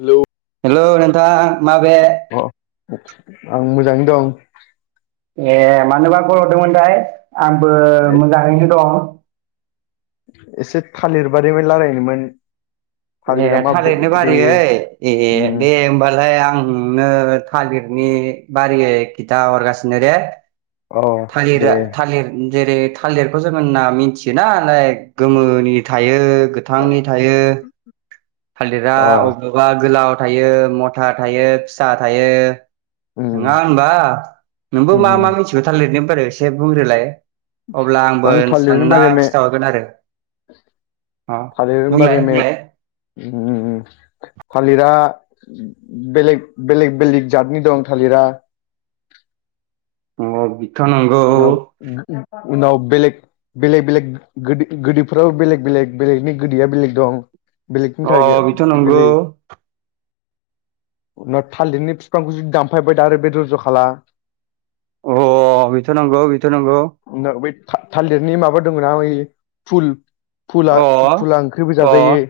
Hello hello नोंथां माबे? अ आं मोजांङै दं। ए मानोबा कल हरदोंमोनथाय आंबो मोजांङैनो दं। एसे थालिर बादै ब रायलायनोमोन। [unintelligible] ए थालिरा मा थालिरनि बेनिफिट बारियै होयो ए उम दे होमबालाय आंनो थालिर नि बारियै खिथा हरगासिनो दे अ थालिर दे थालिर जेरै थालिरखौ जोंङो ना मिथियो नालाय गोमोनि थायो। गोथांनि थायो थालिरा अ अबावबा गोलाव थायो मथा थायो फिसा थायो। उम नङा होनबा नोंबो मा -मा उम मिथिगौ थार लिरनो ब एसे बुंग्रोलाय अब्ला आंबो आं सानना खिथाहरगोन आरो अ थालिर होनबा बुंलाय ओम बुंलाय ओम थालिरा बेलेग- बेलेग -बेलेग जातनि दं थालिरा [inaudible] नंगौ बि उनाव- उनाव बेलेग बेलेग -बेलेग गो गोदैफोराव बेलेग- बेलेग बेलेगनि गोदैया बेलेग दं। बेलेगनि अ बिथ' थारगेट नंगौ बेलेग [unintelligible] उनाव थालिरनि बिफांखौसो दानफायबाय दानफायबाय दारेग बेदर‌‌ रवजवकाला। अ बेथ' नंगौ बेथ' नंगौ बै थालिरनि माबा दङना ओइ फुल अ फुला- फुला ओंख्रिबो अ जाजायो।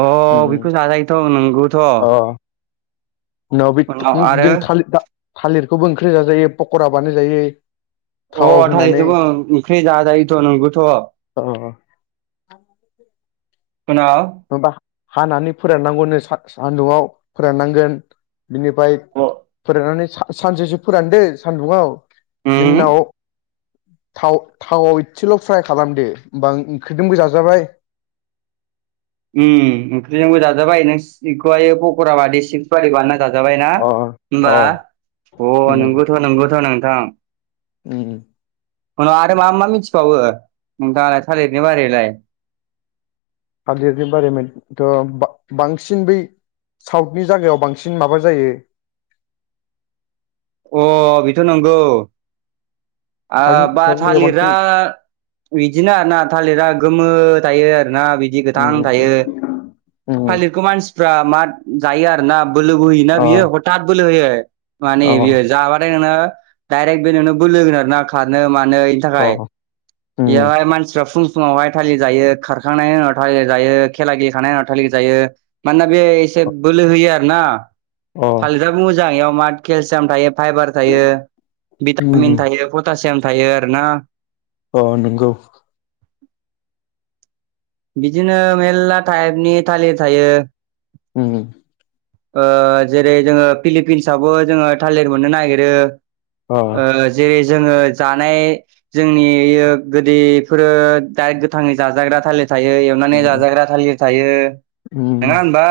अ उम बेखौ जाजायोथ' नंगौथ'। अ उनाव बे थालिर थालिरखौबो ओंख्रि जाजायो पकरा बानायजायो। थावाव अ‌' होनानै थालिर आबो ओंख्रि जाजोयोथ नंगौथ। आ उनाव माबा हानानै फोराननांगौनो सान्दुंआव फोराननांगोन बिनिफ्राय अ फोराननानै सानसेसो फोरानदो सानदुंआव बिनि उम उनाव थाव थावआव एसेल' फ्राय खालामदो होमबा ओंख्रिजोंबो जाजाबाय ़़़ उम ओंख्रिजोंबो जाजाबाय बेखौहायो पकराबादि सिफ्स बादि बानायना जाजाबायना अ होमबा अ अ' नंगौथ' नंगौथ' नोंथां। ओम ओम उनाव आरो मा मा मिथिबावो नोंथाङालाय थालिरनि बारैलाय हालिरनि बारै थ' बांसिन बै साउथनि जायागायाव बांसिन माबा जायो। अ' बेथ' नंगौ आं साउथनि बा जायगायाव थालिरा बांसिन बिदिनो आरो ना थालिरा गोमो थायो आरो ओना बिदि गोथां उम थायो उम थालिरखौ मानसि फ्रा मा जायो आरोना बोलो बो होयोना अ बियो हथत बोलो होयो। माने अ बियो जाबाथाय नोङो डाइरेक्ट बे नोंनो बलो होगोना आरो नाखारनो मोनो नै अ थाखाय उम बेयावहाय मानसिफ्रा फुं समावहाय थालिर जायो खारखांनायनि उनाव थािर जायो खेला गेलेखांनायनि उनाव थालि जायो मानोना बे एसे बोलो होयो आरोना अ थालिराबो मोजां बेयाव माथ केलसिय थायो। फाइबार थायो भिटामिन उम थायो पटासियाम थायो आरोना अ नंगौ। बिदिनो मेरला टाइपनि थालिर थायो। हम उम ओ जेरै जोङो फिलिपिन्सआवबो जोङो थालिर मोननो नागिरो अ ओ जेरै जोङो जानाय जोंनि गोदैफोरो दा गोथाङै जाजाग्रा थालिर थायो एवनानै उम जाजाग्रा थालिर थायो उम नङा होमबा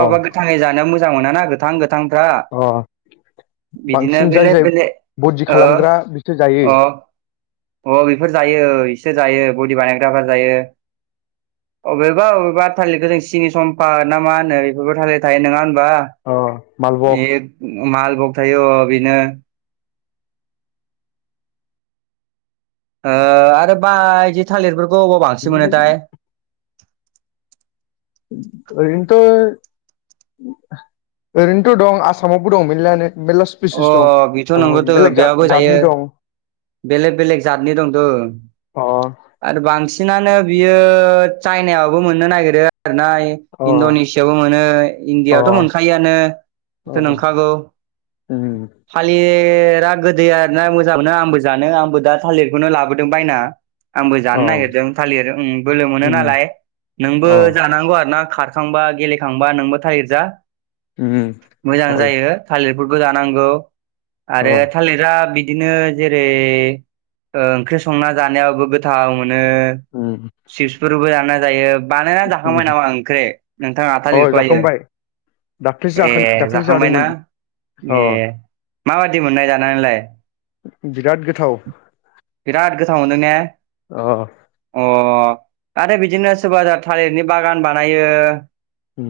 अ अबबा जानो मोजां मोनना गोथां गोथांफ्रा। अ बिदिनो बांसिन जाय बेलेक जाय बेलेक बदि ओ खालामग्रा बिसोर जायो अ अ' बेफोर जायो इसे जायो बडि बानायग्राफ्रा जायो। अबेबा -अबेबा थालिरखौ जों सिनि सम्पा ना मा होनो बेफोरबो थालिर थायो नङा अ मालबग [inaudible] मालबग थायो अ बेनो। ओ आरो बायदि थालिरफोरखौ अबाव बांसिन बिदिनो मोनोथाय? ओरैनोथ' ओरैनोथ' दं आसामावबो दं मोनलानो। मेरला स्पिसिस अ बेथ' दं नंगौथ' बेलेग जात बेयावबो जायो जातनि दं। बेलेग बेलेक जतनि दंथ औ अ आरो बांसिन सिनानो बियो चाइनायावबो मोननो नागिरो देरनाय अ इणड'नेसियाबो मोनो अ इण्डियाआवथ' मोनखायोआनो। बेथ अ नांखागौ। फालि बेराद गोदै आरोना मोजां मोनो आंबो जानो आंबो दा थालिरखौनो लाबोदों बायना। आंबो जानो नागिरदों थालिरि बोलो मोनो नालाय। नोंबो जानांगौ आरो ना। खारखांबा गेलेखांबा नोंबो थालिर जा उम, मोजां हय, जायो थालिर फोरखौ जानांगौ आरो अ', थालिरा बि बिदिनो जेरै ओंख्रि संना जानायाबो गोथाव मोन नों उम, सिप्सफोरबो जाना जायो। बानायना जाखांबाय उम, नामा ओंख्रि नोंथाङा अ' थालिरखौ हायो। जाखांबाय दाख्लैसो ए जाखोन दाख्लैसो जादोंमोन जाखांबायना। ए अ' माबादि मोननाय जानानैलाय? बिराद गोथाव। बिराद गोथाव मोनदों ने। अ। अ आरो बिदिनो सोरबा [unintelligible] थालिरनि बागान बानायो। उम,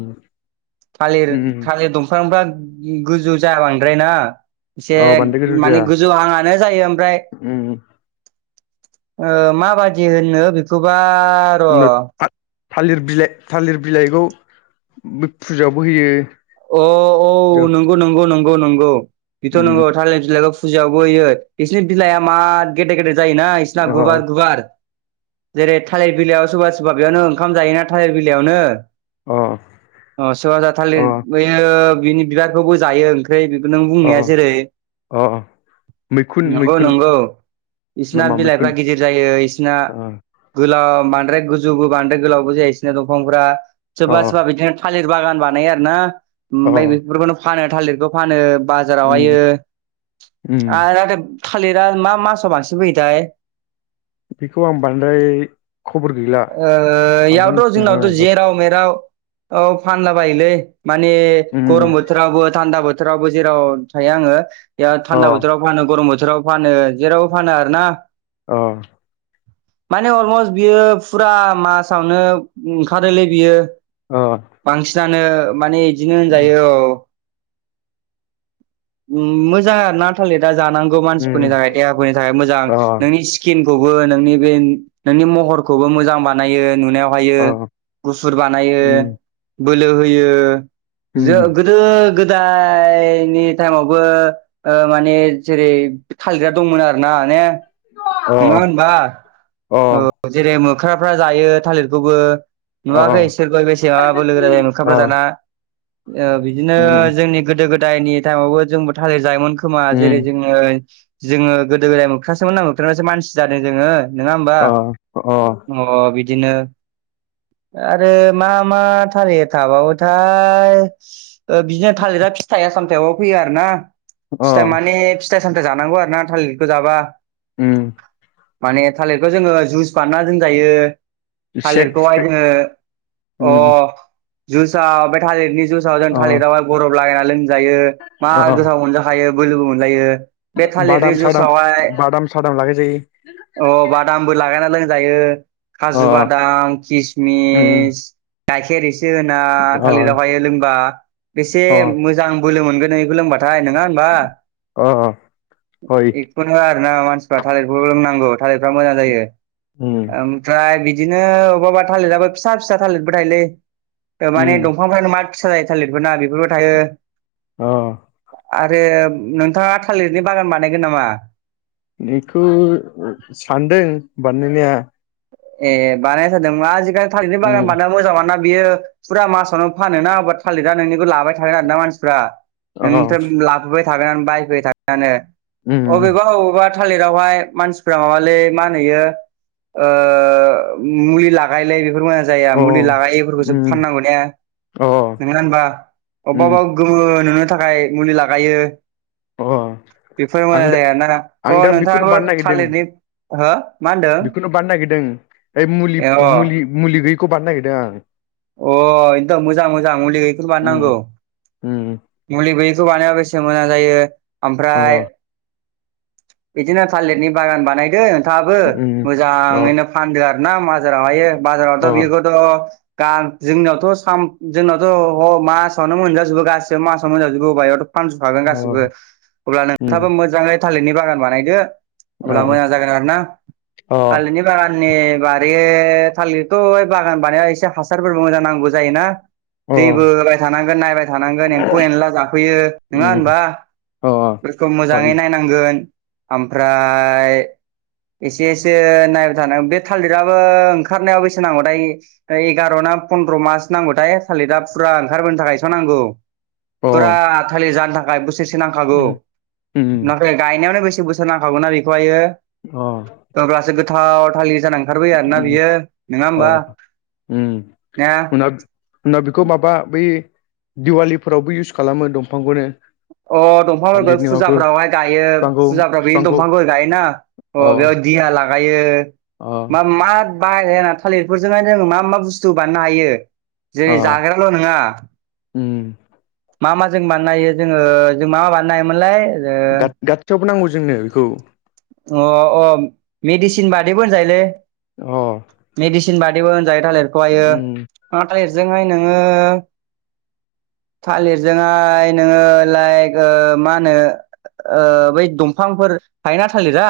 थालिर उम, थालिर दंफांफ्रा गोजौ जा बांद्राय ना। एसे अ' बानलु माने गोरजिया गोजौ हांआनो जायो ओमफ्राय। उम, ओ माबादि होनो बेखौबा र' नो थालिर बिलाइ थालिर बिलाइखौ बे फुजायावबो होयो अ औ फुजायाव नंगौ नंगौ नंगौ नंगौ बेथ' उम, नंगौ थाइलेर बिलाइखौ फुजायावबो होयो बिसोरनि बिलाइआ मा गेदेर गेदेर जायोना बिसोरना अ' गुवार गुवार। जेरै थालिर बिलाइयाव सोरबा सोरबा बेयावनो ओंखाम जायोना थालिर बिलाइयावनो। अ सोरहा जाथालिर अ' बेयो बिनि बिबारखौबो जायो। ओमफ्राय बेखौ नों बुंनाया अ' जेरै अ' मैखुन नंगौ मैखुन नंगौ। बिसोरना नामा मैखुन बिलाइफ्रा गिदिर जायो बिसोरना अ' गोलाव बांद्राय गोजौबो बांद्राय गोलावबो जाया बिसोरनख दंफांफोरा। सोरबा अ' सोरबा बिदिनो थालिर बागान बानायो आरोना ओमफ्राय अ' बेफोरखौनो फानो थालिरखौ फानो। उम, बाजारावहायो उम, आरो थालिरा मा मासाव बांसिन फैयोथाय। [unintelligible] बेखौ आं बांद्राय खबर गैला। ओ बांद्राय इयावथ' जोंनावथ' मिथिनाय जेराव मेराव औ फानला बायोलै माने उम गरम बोथोरावबो थान्दा बोथ थोरावबो जेराव थायो आङो थान्दा अ बोथाव फानो गरम बो बोथोराव फानो जेरावबो फानो आरो ना। अ। माने अलमस्ट बियो फुरा मासावनो ओंखारोलै बियो। अ। जानो माने बिदिनो होनजायो औ। मोजां ना थाललि दा जानांगौ मानसिफोरनि उम थाखाय देहाफोरनि थाखाय मोजां अ नोंनि स्किन। खौबो नोंनि बे नोंनि महरखौबो मोजां बानायो। नुनायाव हायो अ गुफुर बानायो उम बोलो होयो। ज उम गोदो गोदायनि टाइमावबो माने जेरै थालिरग्रा दंमोन आरो ना माने अ नङा होनबा अ ओ जेरै मोख्राफ्रा जायो थालिरखौबो अ नुवाखै सोरबा बेसे [unintelligible] बोलो गोरा राजायो अ ओंखामफोरा जाना। ओ बिदिनो उम जोंनि गोदो गोदा दायनि टाइमावबो जोंबो थालिर जायोमोन खोमा जेरै उम जोङो जोङो गोदो गोदाय मोखथासोमोन ना मुख्रबासो मानसि जादों जोङो। नङा हबा अ अ अ बिदिनो आरो मा मा थारि थाबोथाय बिदिनो थालिरा फिथाइ सामथायाव फैयो आर ना अ फिथाय माने फिथाइ सामथाय जानांगौ आरो ना थालिरखौ जाबा उम। माने थालिरखौ जोङो जुइस बानना दोनजायो सेक थालिरखौहाय सेक जोङो अ उम जुसाव बे थालिरनि जुसाव जों अ थालिरावाय गरफ लागायना लोमजायो मा अ गोसाव मोनजाखायो बोगो बो मोनलायो बे थालिरनि बादाम सादाम जुसावहाय बादाम सादाम लागाय जायो [unintelligible] अ बादामबो लागायना लों जायो खाजु अ बादाम उम किसमिस गाइखेर इस होना अ थालिरावहायो लोंबा एसे अ मोजां बोलो मोनगोन [unintelligible] लोंबा थ थाय नङा होनबा अ हय [inaudible] एखनो मानसिफ्रा थालिरों लोंनांगै थालिर मोजां जायो उम औमफ्राय बिदिनो बबेबा थालिराबो फिसा फिसा थालिरबो थायलै माने उम दंफांफ्रानो मा फिसा जायो थालिरफोर ना बेफोरबो थायो अ आरो नोंथाङा थालिरनि बागान बानायगोन नामा? बेखौ सानदों बानायनाया ए बानायादों जादोंबा आजिखालि थालिरनि बागान उम बानाया मोजां मानो ना बियो फुरा मासावनो फानोना बा थालिरा नोंनिखौ लाबाय थागोन आरोना मानसिफ्रा। अ [unintelligible] लाबोबाय थागोन बायफैबाय थागानो उम अबेबा अबेबा थालिरावहाय मानसिफ्रा माबालै मा होनयो इयो ओ मुलि लागायलायोलै फोरमा जाया अ मुलि लागायोफोरखौसो उम फाननांगौ ने अ नङा होनबा अब्बा उम अब्बा गोमो नुनो थाखाय मुलि लागायो अ [inaudible] बेफोर मोजां आं दा जाया ना अ आं दा बेखौनो नोंथाङाबो बानायनो नागिरदों थालिरनि हो मा होनदों बेखौनो बारनो नागिरदों ओइ मुलि अ मुलि मुलि गैयैखौ बारनो नागिरदों आं। अ एकदम मोजां मोजां मुलि गैख बानोनांगौ। उम उम मुलि गैयैखौ बानाया बेसे मोजां जायो ओमफ्राय अ बिदिनो थालिरनि बागान बानायदों नोंथाङाबो उम अ मोजाङैनो फानदो आर ना माजार अ बाजार बिखौथ गा जोंनियावथ' साम जोंनावथ' ह मासावनो मोनजाजोबो गास मास [unintelligible] फानसुखागोन गासिबो अ अब्ला उम नोंथाङाबो मोजाङै थालिरनि बागान बानायदो अ अब्ला मोजां जागोन आरोना अ थालिरनि बागाननि बारे थालिरथ' इ बागान बानायाव इसे हासारफोरबो मोजां नांगौ जायोना अ दैबो होबाय थानांगोन नायबाय थानांगोन [unintelligible] फौ एनला जाफैयो नङा उम होनबा अ बेखौ मोजाङै हायो नायनांगोन ओमफ्राय एसे एसे नायबाय थानोांग बे थालिराबो ओंखारनायाव बेसे नांगौ थाय ओ एगार' ना पन्द्र' मास नांगौथाय थालिरिरा फुरा ओंखारबोनो थाखायस' नांगौ अ फुरा थालिर जानो थाखाय बोसोरसे नांखागौ उम उम नाथाय गायनायावानो बेसे बोसोर नांखागौ ना बेखौहायो अ अब्लासो गोथाव थालिर जाना ओंखारबोयो आरो ना उम बियो नङा होमबा? अ उम ना उना उनाव बेखौ माबा बै दिवालिफोरावबो इउस खालामो दंफांखौनो अ दंफांफोरखौ थालिरनि माबाखौ फुजाफ्रावहाय गायो बिफांखौ फुजाफ्राव बेनि बिफांखौ दंफांफोर गायोना अ बेयाव दिहा ला गायो अ मा मा बाय थालिरफोरजोंहाय जों मा मा बुस्थु बाननो हायो अ जेरै जाग्राल' नङा उम मा मा जों बानायनो हो जोङो जों मा मा बानायनो होमोनलाय गार गाथसियावबो नांगौ जोंनो बेखौ अ अ मेडिसिन बादिबो होनजायोलै अ मेडिसिन बादिबो होनजायो थालिरखौहायो उम थालिरजोंहाय नोङो थालिरजोंहाय नोङो लाइक मा होनो ओ बै दंफांफोर फाइना थालिरा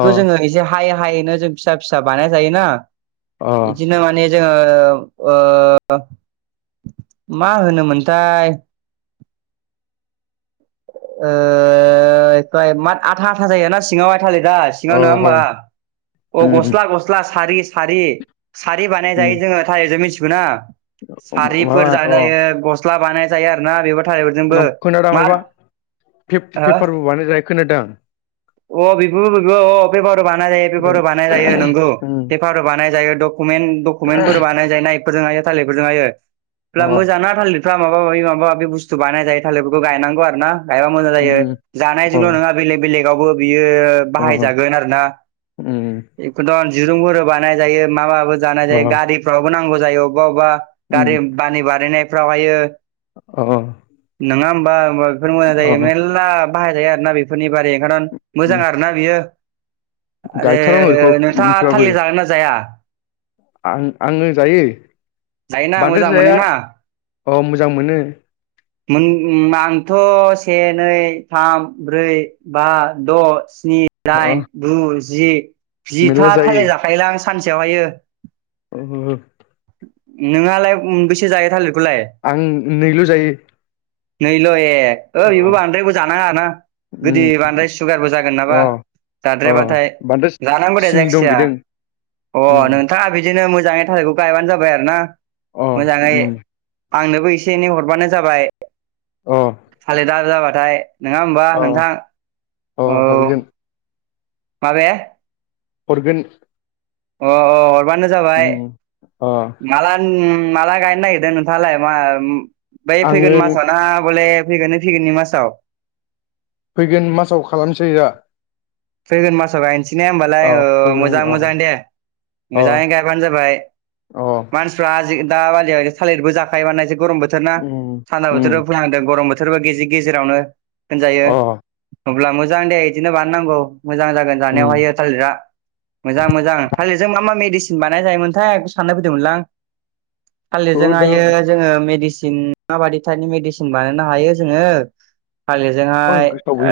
अ जोङो एसे हायै हायैनो जों फिसा फिसा बानाय जायोना अ बिदिनो माने जोङो मा होनोमोनथाय ओ आथा आथा जाय ना सिङाव थाललि दा सिङाव अ नङा होमबा हय अ उम गस्ला गस्ला सारि सारि सारि बानाय उम जायो जोङो थारिरजों मिथिगौ ना उम माबा सारिफोर अ जानाय जायोस सिस्ला बानाय जायो आरोोना बेबो थालफोरजोंबो मा हो पेपारबो बानायानाय खोनादों अ बिबोबो अ पेपार बानाय जायो पेपार बानाय जायो नोंगौ उम पेपार बानाय जायो कमेनथ डकुमेन्टफोर बानायजायोनायकफोरजों हायो थालिरफोरजों हायो अ हब्ला मोजाङ ना थालिर माबा माबि माबा माबि बुस्थु बानाय जायो थालिर बेफोरखौ गायनांगौ आरोना गायबा मोजां जायो उम अ जानायजोंल' नङा बेलेग बेलेगावबो बियो बाहाय अ जागोन आरोना उम दिरुंफोर बानाय जायो जानाय अ जायो गारिफ्रावबो नांगौ जायो अबेबा अबेबा उम गारि बानि बारनायफ्रावहायो अ नङा होमबा ह बेफोर मोजां जायो म अ मेरला बाहायजायो आर ना बेफोरनि बारै उम मोजां आर ना बियो आरो गायथारनांगौ बेखौ नोंथाङा मिथिबाबो थालिर जागोन ना जाया आं आङो जायो जायना बांद्राय मोजां जाया मोनोना अ मोजां मोनो आंथ' से नै थाम ब्रै बा द' स्नि अ दाइन गु जि मेरला जिथा थालिर जाखायोलां सानसेयावहायो। [unintelligible] नोंहालाय मोनबेसो जायो थालिर आं नैल' जायो नैल' ओ बेबो अ बांद्रायबो जानाङाना गोदै उम बांद्राय सुगारबो जागोन अ नामा अ जाद्रायाबाथाय बांद्राय जानांगौ दे सिनि दं जायखिजाया बिदों अ उम नोंथाङा बिदिनो मो मोजाङै थाखायखौ गायबानो जाबाय आरो ना अ मोजाङै आंनोबो एसे एनै हरबानो जाबाय अ थालिरदा जाबाथाय नङा होमबा अ नोंथां अ औ हरगोन माबाया हरगोन अ अ हरबानो जाबाय उम अ माला माला गायनो नागिरदों नोंथाङालाय मा बै फैगोन आङो मासाव न बले थगिनि थिगिनि मासाव फैगोन मासाव खालामसै दा फैगोन मासाव गायनोसै ने होमबालाय अ फैगोन मोजां अ मोजां दे अ मोजाङै गायबानो जाबाय अ मानसिफ्रा- दा बालियाव थालिरबो जाखायो माने एसे गरम बोोरा उम सान्दा उम बोथोरबो फोांदों गरम बोथोर बोथोरबो गेजेर गेजेरावनो होनजायो अ अब्ला मोजां दे बिदिनो बानायनांगौ मोजां जागोन उम जानायावहायो थालिरा मोजां मोजां थालिरजों मा मा मेडिसिन बानाय जायोमोनथाय साननाय फैदोंमोनलां बेखौ थालिरजों दा ह जोो मसि जों माबायि थाइपनि मेडिसिन बानायनो हायो जोङो आं गोसोआव थालिरजोंहाय गैला